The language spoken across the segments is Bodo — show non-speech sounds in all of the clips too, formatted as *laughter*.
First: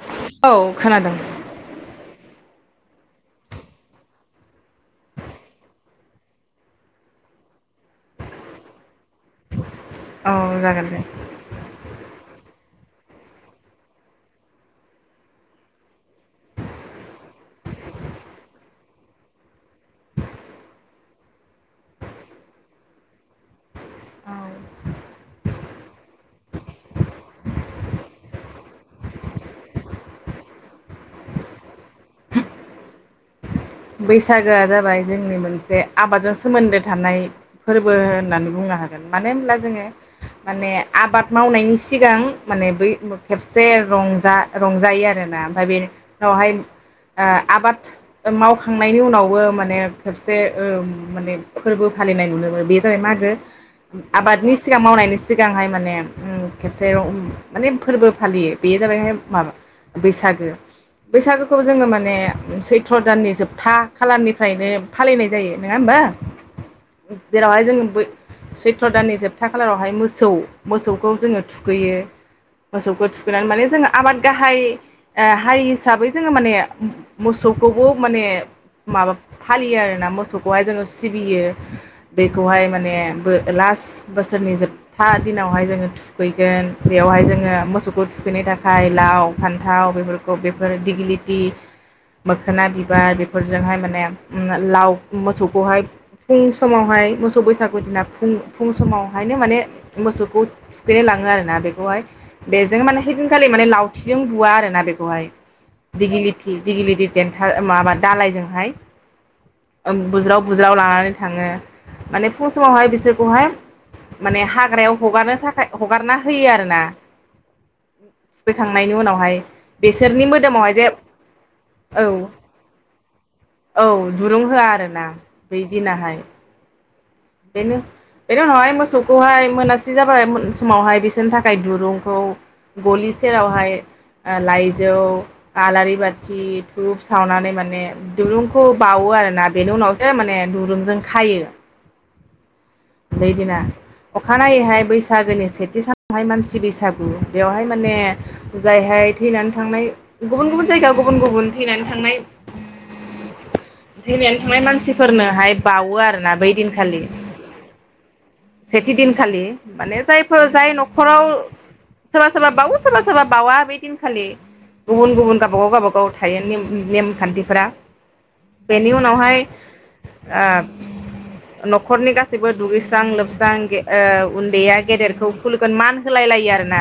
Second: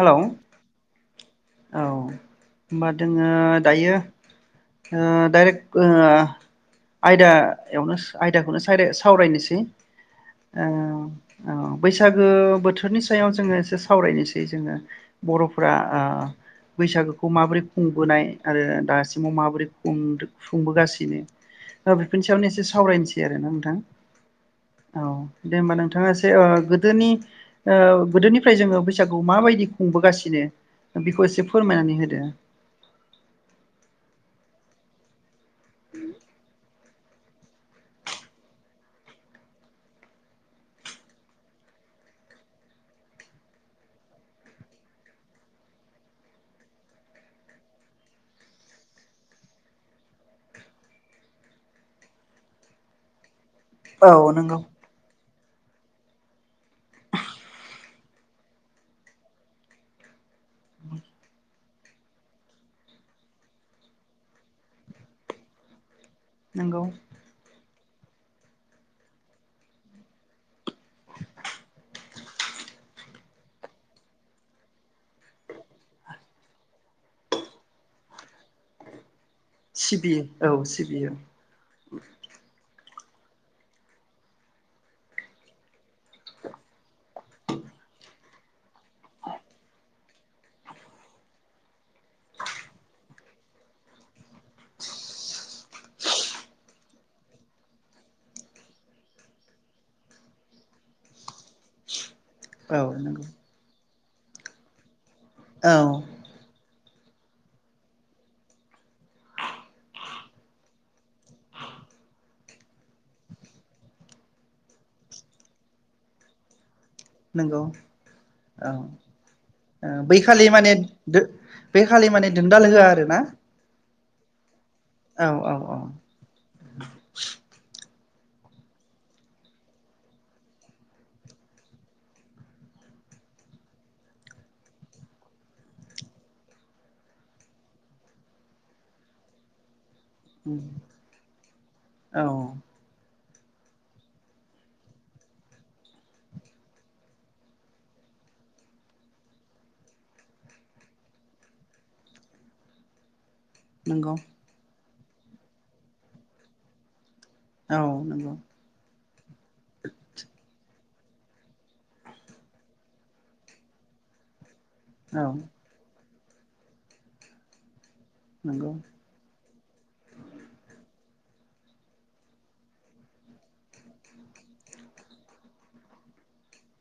हेलौ औ खोनादों। औ होमबा दोङो दायो डाइरेक्ट आयदायावनो आयदाखौनो सावरायनोसै। औ जागोन दे औ बैसागो बोथोर बोथोरनि सायाव जोङो एसे सावरायनोसै जोङो बर'फोरा बैसागोखौ माबोरै खुंबोनाय आरो दासिमाव माबोरै खुं खुंबोगासिनो बेफोरनि सायावै एसे सावरायनोसै आरोना नोंथां औ औ दे होमबा नोंथाङा एसे गोदोनि गोदोनिफ्राय जोङो बैसागुखौ माबायदि खुंबोगासिनो बेखौ एसे फोरमायनानै होदो । बैसागोआ जाबाय जोंनि मोनसे जे आबादजों सोमोन्दो थानाय फोरबो होननानै बुंनो हागोन मानो होनब्ला जोङो माने आबाद मावनायनि सिगां माने बै खेबसेजा रंजा- रंजायो आरोना ओमफ्राय बेवहाय आबाद मावखां खांनायनि उनावबो माने खेबसे ओ माने फोरबो फालिनाय नुनो बे जाबाय मागो। औ आबादनि नंगौ सिगां मावनायनि सिगांहाय माने खेबसे माने फोरबो फालियो बेयो जाबायहाय माबा बैसाग बैसागु खौ जोङो माने सैथ्र दाननि जोबथा था खालारनिफ्रायनो फालिनाय जायो नङा होमबा। नंगौ जेरावहाय जोंङो बौ सैथ दाननि जोबथा खालारावहाय मोसौ मोसौखौ जोङो थुखैयो मोसौखौ थुखैनानै माने जोङो आबाद गाहाय हारि हिसाबै जोङो माने मोसौखौबो माने माबा फालियो आरोना सिबियो मोसौखौहाय औ जोङो सिबियो बेखौहाय माने बो लास बोसोरनि जोबथा दिनावहाय जोङो थुखैगोन बेयावहाय जोङो मोसौखौ थुखैनो थाखाय लाव फान्थाव बेफोरखौ बेफोर दिगलिथि मोखोना बिबार फोरजोंहाय माने लाव मोसौखौहाय फुं समावहाय मोसौ बैसागु दिना फुं-फुं समावहायनो माने मोसौखौ थुखैनाय लाङो आरोना बेखौहाय औ बेजों माने नंगौ हैदिनखालि माने लाव थिजों बुवा आरोना बेखौहाय औ दिगिलिथि दिगिलि गेथा माबानो दालायजोंहाय ओम बुज्राव बुज्राव लानानै थाङो माने फुं समावहाय बिसोरखौहाय माने हाग्रायाव हगारनो थाखाय हगारना होयो आरोना। नंगौ औ थुखैखांनायनि उनावहाय बै बेसोरनि खालि माने मोदोमावहाय जे बै औ खालि माने दोनदाल होआ आरो ना औ दुरुं होआ आरोना औ औ बै औ दिनहाय। बेनो बेनि उनावहाय मोसौखौहाय मोनासे जाबाय समावहाय बिसोरनि थाखाय दुरुंखौ गलि सेरावहाय लाइजौ आलारि बाथि धुप सावनानै माने दुरुंखौ बाउो आरोना बेनि उनाव जो माने दुरुंजों खायो औ बैदिना अखानायैहाय बैसागोनि सेथि सानावहाय मानसि बैसागु बेयावहाय माने जायहाय थैनानै थांनाय गुबुन गुबुन जायगायाव गुबुन गुबुन थैनानै थांनाय नंगौ थैनानै थांनाय मानसि फोरनोहाय बाउवो आरोना बै दिनखालि औ नंगौ सेथि दिन खालि माने जायफोर जाय नख हराव सोरबा सोरबा बावो सोरबा सोरबा बावा बे दिनखालि गुबुन औ गुबुन गाबागाव गावबा गाव थायो नेम नेमखान्थिफोरा नंगौ बेनि उनावहाय ओ नक न'खरनि गासैबो दुगैस्रां लोबस्रां गे ओ उन्दैया गेदेरखौ खुलगोन मान होलाय लायो आरो ना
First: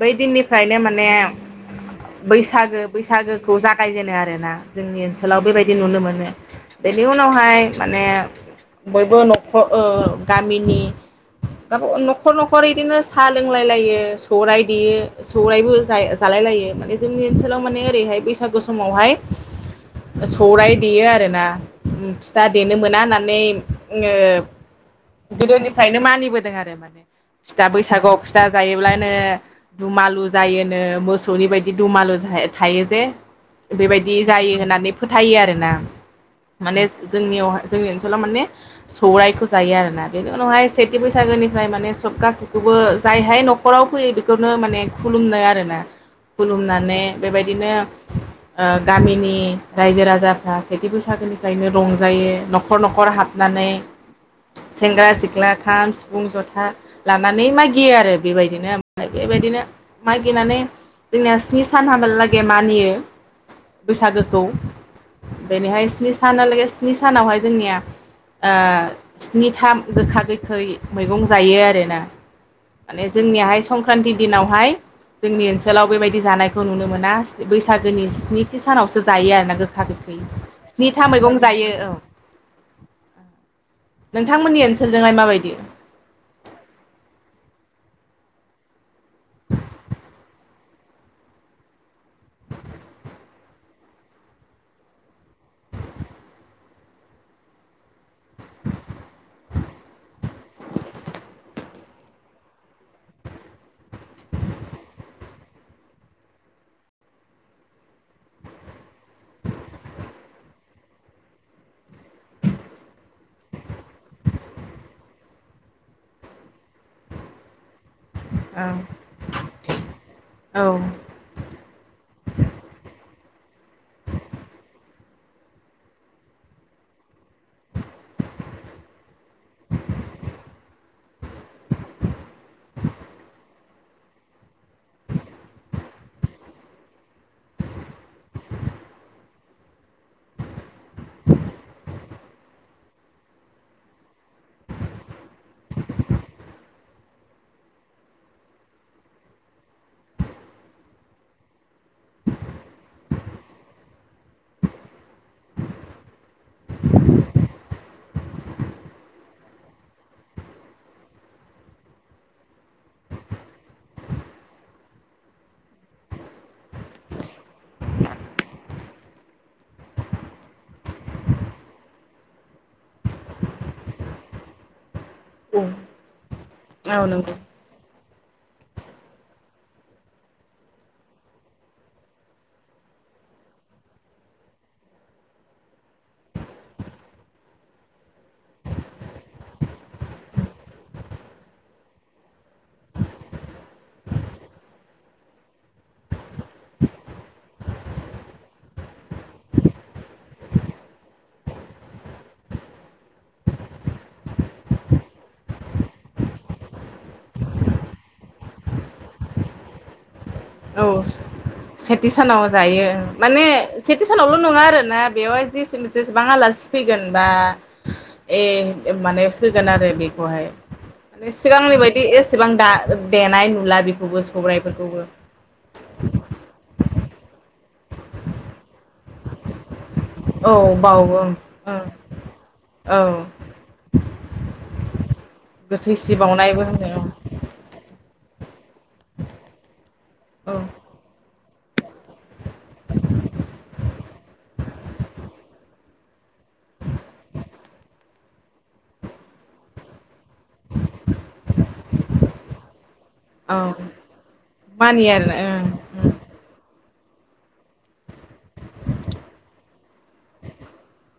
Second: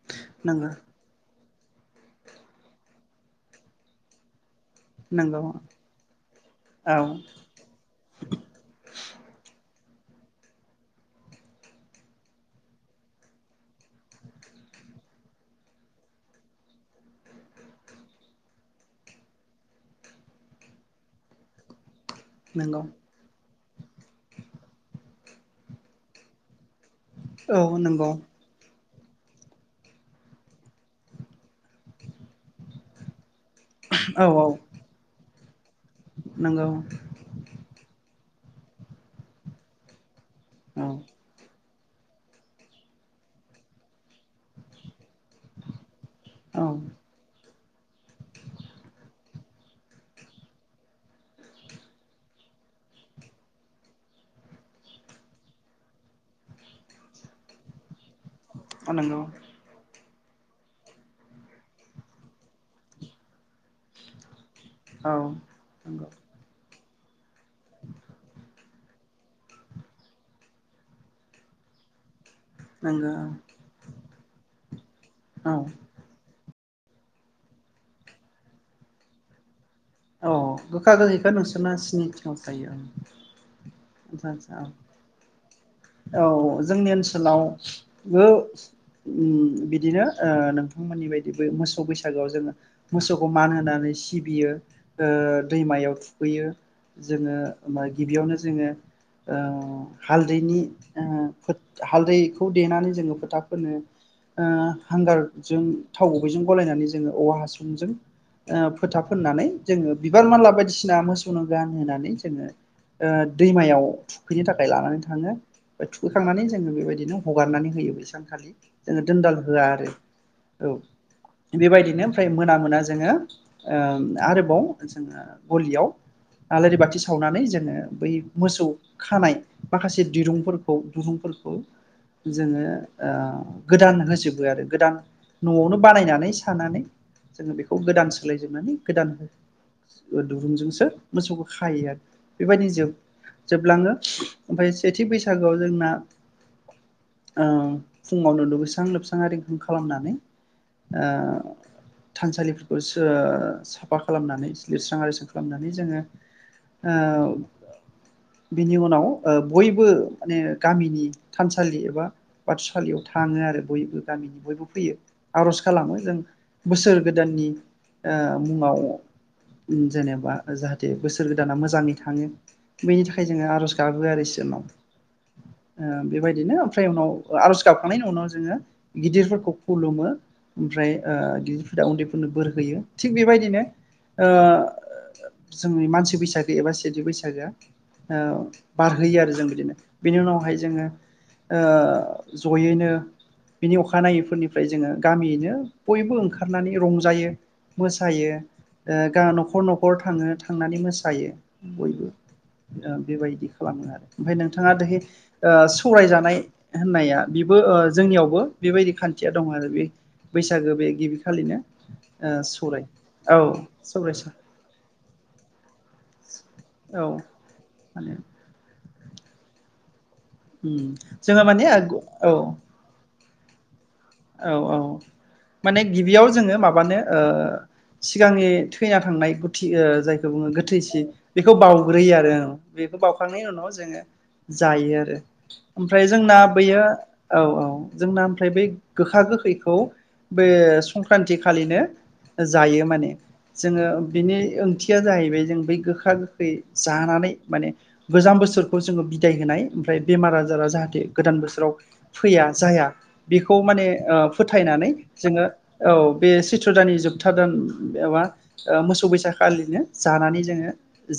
बै नंगौ दिननिफ्रायनो माने बैसागो बैसागोखौ जागायजेनो आरोना जोंनि नंगौ ओनसोलाव बेबायदि नुनो मोनो औ बेनि उनावहाय माने बयबो नखर ओ गामिनि गाबागाव न'खर न'खर इदिनो सा लोंलाय लायो सौराइ देयो सौरायबो जाय जालाय लायो माने जोंनि ओनसोलाव माने ओरैहाय बैसागु समावहाय सौराय देयो आरोना उम फिथा देनो नंगौ मोना होननानै ओ गोदोनिफ्रायनो मानिबोदों आरो माने औ फिथा नंगौ बैसागोआव फिथा जायोब्ला नो दुमालु जायोनो मोसौनि बायदि दुमालु जेह थायो जे बेबायदि औ जायो होननानै फोथायो आरोना नंगौ माने जोंनियावहा जोंनि ओनसोलाव माने सौराइखौ जायो आरोना बेनि उनावहाय औ सेथि बैसागोनिफ्राय माने सबथासेखौबो जायहाय न'खराव फैयो बेखौनो माने खुलुमनो आरोना औ खुलुमनानै बेबायदि बिदिनो ओ गामिनि रायजो राजाफ्रा सेथि बैसागोनिफ्रायनो रंजायो न'खर न'खर हाबनानै सेंग्रा सिख्ला खाम सिफुं जथा लानानै मागियो आरो बेबायदिनो ओमफ्राय नंगौ बेबायदिनो मागिनानै जोंनिया स्नि सान हाबालागे मानियो बैसागोखौ औ बेनिहाय नंगौ स्नि सानालागे स्नि सानावहाय जोंनिया ओ स्निथाम गोखा गोखै मैगं जायो आरोना माने नंगौ जोंनियाहाय संक्रान्ति दिनावहाय जोंनि औ ओनसोलाव बेबायदि जानाय खौ नुनो मोना बैसागोनि स्निथि सानावसो जायो आरोना गोख औ गोखा गोखैखा नोंसोरना औ स्नि थिआवसो जायो आदसा आदसा नोंथांमोननि औ ओनसोलजोंहाय माबायदि औ जोंनि ओनसोलावबो बिदिनो नोंथांमोननि बायदि मोसौ बैसागोआव जोङो मोसौखौ मान होनानै सिबियो ओ दैमायाव थुखैयो जोङो गिबियावनो जोङो हालदैनि हालदैखौ देनानै जोङो फोथा फोनो हांगारजों थाव गुबैजों गलायनानै जोङो औवा हासुंजों फोथा फोननानै जोङो बिबार मानला बायदिसिना मोसौनो गान होनानै जोङो दैमायाव थुखैनो थाखाय लानानै थाङो ओम थुखैखांनानै जोङो बेबायदिनो हगारनानै होयो बेसां औ *unintelligible* होआ आरो औ बेबायदिनो ओमफ्राय मोना मोना जोङो आरो जो गलियाव आलारि बाथि सावनानै जोङो बै मोसौ खानाय माखासे दिरुंफोरखौ दुरुंफोरखौ जोङो गोदान होजोबो आरो गोदान न'आवनो बानायनानै सानानै जोङो बेखौ गोदान सोलाय जोबनानै गोदान हो दुरुंजोंसो मोसौखौ खायो आरो बेबायदिनो ज जोबलाङो ओमफ्राय सेथि बैसागोआव जोंना फुङावनो लुबैस्रां लोबस्रां रिंखां खालामनानै थानसालिफोरखौ साफा खालामनानै लिरस्रां आरिस्रां खालामनानै जोङो बिनि उनाव बयबो माने गामिनि थानसालि एबा बाथौसालियाव थाङो आरो बयबो गामिनि बयबो फैयो आर'ज खालामो जों बोसोर गोदाननि ओ मुंआव जेनेबा जाहाथे बोसोर गोदाना मोजाङै थाङो बेनि थाखाय जोङो आर'ज गाबो आरो इसोरनाव ओ बेबायदिनो ओमफ्राय औ उनाव नंगौ आर'ज गाबखांनायनि उनाव जोङो गिदिरफोरखौ खुलुमो ओमफ्राय ओ गिदिरा उन्दैफोरनो बोर होयो थिग बेबायदिनो जोंनि मानसि बैसागो एबा सिज बैसागोआ बारहोयो आरो जों बिदिनो बेनि उनावहाय जोङो जयैनो बिनि अखानायैफोरनिफ्राय जोङो गामियैनो बयबो ओंखारनानै रंजायो मोसायो ग न'खर न'खर थाङो थांनानै मोसायो बयबो बेबायदि खालामो आरो ओमफ्राय नोंथाङा दहै सौरायजानाय होननाया बेबो जोंनियावबो बेबायदि खान्थिया दं आरो बे बैसागो औ बे गिबि खालिनो सेथि ओ सानाव सौराय जायो औ माने सेथि सौराय सानावल' नङा आरोना बेवहाय जि जेसेबां आलासि औ फैगोनबा माने ए माने होगोन आरो बे बेहाय उम माने जोङो सिगांनि बायदि औ एसेबां दा देेनाय नुला बि खौबो औ औ सौाइफोरखौबो माने गिबियाव जोङो माबानो सिगांनि थैना थांनाय गुथि जायखौ बुङो औ गोथैसि बावो ओं बेखौ ओं बाउग्रोयो आरो औ बेखौ बाउखांनायनि उनाव जोङो जायो आरो गोथै ओमफ्राय सि जोंना बावनायबो बैयो होनो औ औ जोंना ओमफ्राय बै गोखा गोखैखौ बे औ सं थि खालिनो जायो माने जोङो बिनि ओंथिया जाहैबाय जों बै गोखा गोखै जानानै माने गोजाम बोसोरखौ जोङो बिदाय होनाय ओमफ्राय बेमार आजारा जाहाथे गोदान बोसोराव फैया जाया। खौ औ माने ओ फोथायनानै मानियो जोङो आरो बे त्र दाननि जोबथा दान एबा मोसौ बैसा खालिनो जानानै जोङो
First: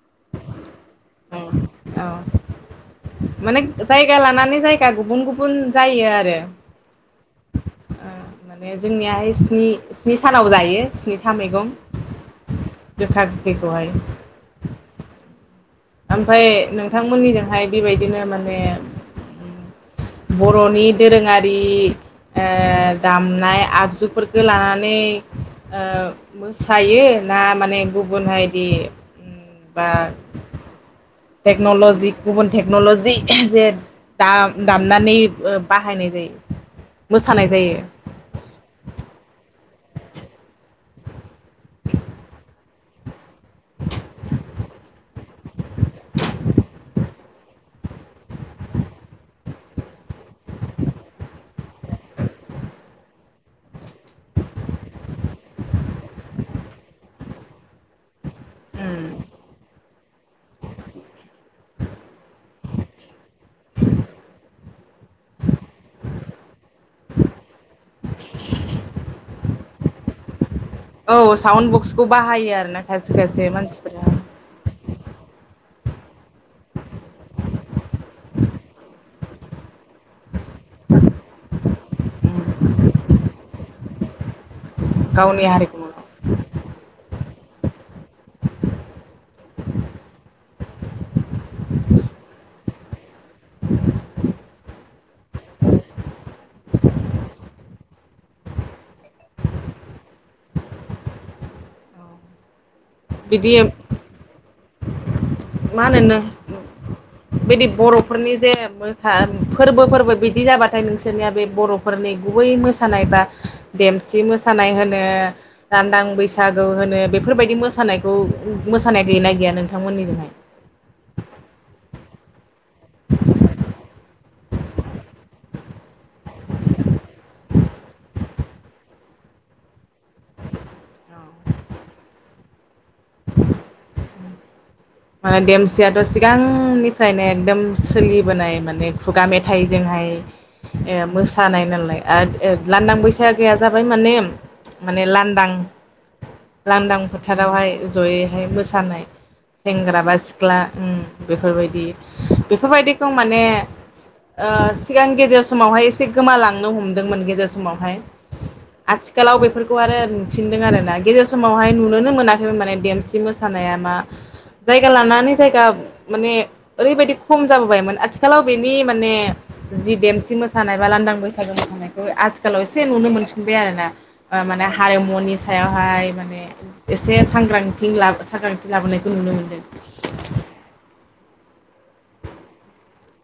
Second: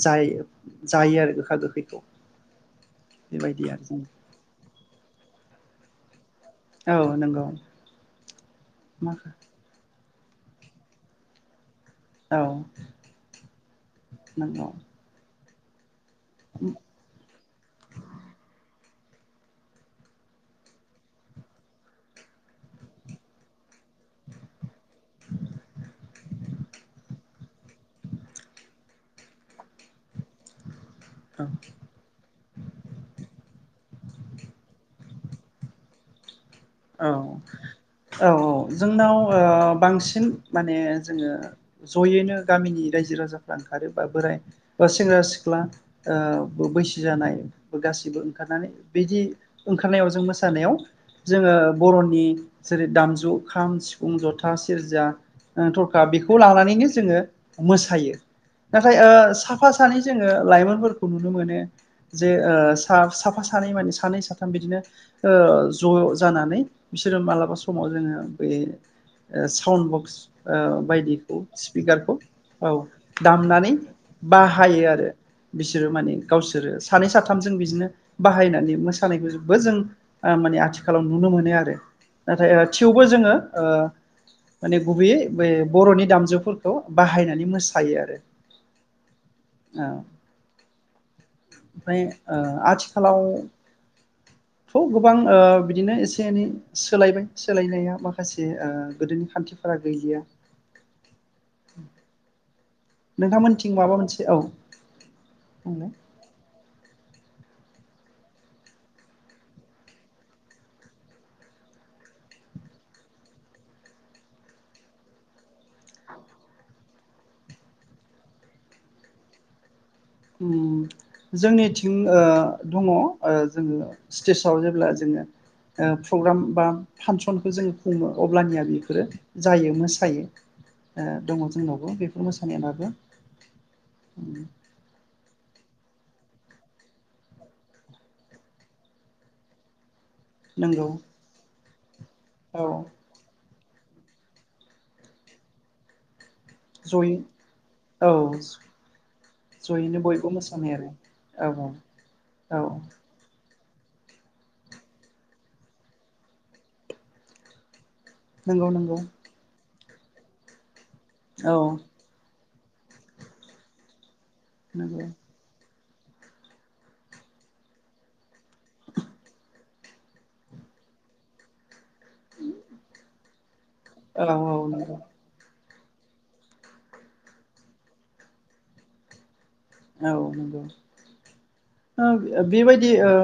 जाय जायो आरो ओं ओं गोखा गोखैखौ औ औ माने बेबायदि आरो जों। जायगा लानानै जायगा गुबुन गुबुन जायो आरो। औ नंगौ। ओ माने जोंनि माखा आइसनि स्नि सानाव जायो स्निथा मैगं। औ गोखा गोखैखौहाय। नंगौ ओमफाय नोंथांमोननिजोंहाय बेबायदिनो माने बर'नि दोरोङारि ओ दामनाय आगजुफोरखो लानानै ओ मोसायो ना माने गुबुन हायदि ओम बा औ टेक्न'लजि गुबुन टेक्न'लजि जे दा साननानै ओ बाहायनाय जायो। औ मोसानाय जायो औ औ जोंनाव ओ बांसिन माने जोङो ज'यैनो गामिनि रायजो राजाफ्रा ओंखारो बा बोराय बा सेंग्रा सिख्ला ओ बैसो जानाय गासैबो ओंखारनानै बिदि ओंखारनायाव जों मोसानायाव जोङो बर'नि जेरै दामजु खाम सिफुं जथा सेरजा ओ थरखा बेखौ लानानैनो जोङो मोसायो नाथाय ओ साफा सानै जोङो लाइमोनफोरखौ नुनो मोनो जे ओ साफा सानै माने सानै साथाम बिदिनो ओ ज' जानानै बिसोरो मालाबा समाव जोङो बे ओ साउन्ड बक्स ओ औ बायदिखौ साउन्ड बक्सखौ स्पिकारखौ बाहायो औ आरोना खायसे खायसे दामनानै मानसिफोरा बाहायो आरो। बिसोरो माने गावसोरो सानै साथामजों बिदिनो बाहायनानै मोसानायखौ जबो जों ओ माने आथिखा आथिखालाव नुनो मोनो आरो नाथाय थेवबो जोङो ओ माने गुबैयै गावनि बै हारिखौ बर'नि दामजुफोरखौ बाहायनानै। बिदि मोसायो आरो ओ। ओमफ्राय ओ आथिखालावथ' गोबां ओ बिदिनो एसे एनै सोलायबाय सोलायनाया माखासे ओ गोदोनि खान्थिफोरा गैलिया। बिदि नोंथांमोनथिं माबा मोनसे औ। मा बुंलाय होनो नों बिदि बर'फोरनि जे मोसा फोरबो फोरबो बिदि जाबाथाय नोंसोरनिया बे बर'फोरनि गुबै मोसानाय बा देमसि मोसानाय होनो लान्दां बैसागु होनो बेफोरबायदि मोसानायखौ मोसानाय गैनाय गैया नोंथांमोननिजों? उम जोंनिथिं ओ दङ ओ जोङो स्टेजाव जेब्ला जोङो ओ प्रग्राम बा फांसनझखौ जोङो खुङो अब्लानिया बेफोरो जायो मोसायो। ओ दङ जोंनावबो बे मोसानाया दाबो। ओ माने देमसियाथ' सिगांनिफ्रायनो एकदम सोलिबोनाय माने खुगा मेथाइजोंहाय नंगौ ए मोसानाय नाला ओ आ औ लानदां बैसाग गैया जाबाय माने माने लानदां। लांदां जयै फोथारावहाय औ जयैहाय मोसानाय जयैनो सेंग्रा बा बयबो सिख्ला मोसानाय ओम आरो औ औ बेफोरबायदि औ बेफोरबायदिखौ माने ए ओ सिगां गेजेर समावहाय एसे गोमालांनो हमदोंमोन गेजेर समावहाय नंगौ नंगौ आथिखालाव बेफोर आरो नुफिनदों आरो ना गेजेर औ समावहाय नुोनोनो मोना माने देमसि मोसानाया मा जायगा नंगौ लानानै जायगा माने ओरैबायदि खम जाबोबायमोन आथिखालाव बेनि माने जि देमसि मोसानाय बा लांदां बैसागु मोसानाय आथिखालाव एसे नुनो मोनफिनबाय आरोना औ माने औ नंगौ हारिमुनि सायाव फाय माने एसे सांग्रांथि लाबो सागान्थि लाबोनायखौ नुनो मोनो। औ नंगौ ओ बेबायदि ओ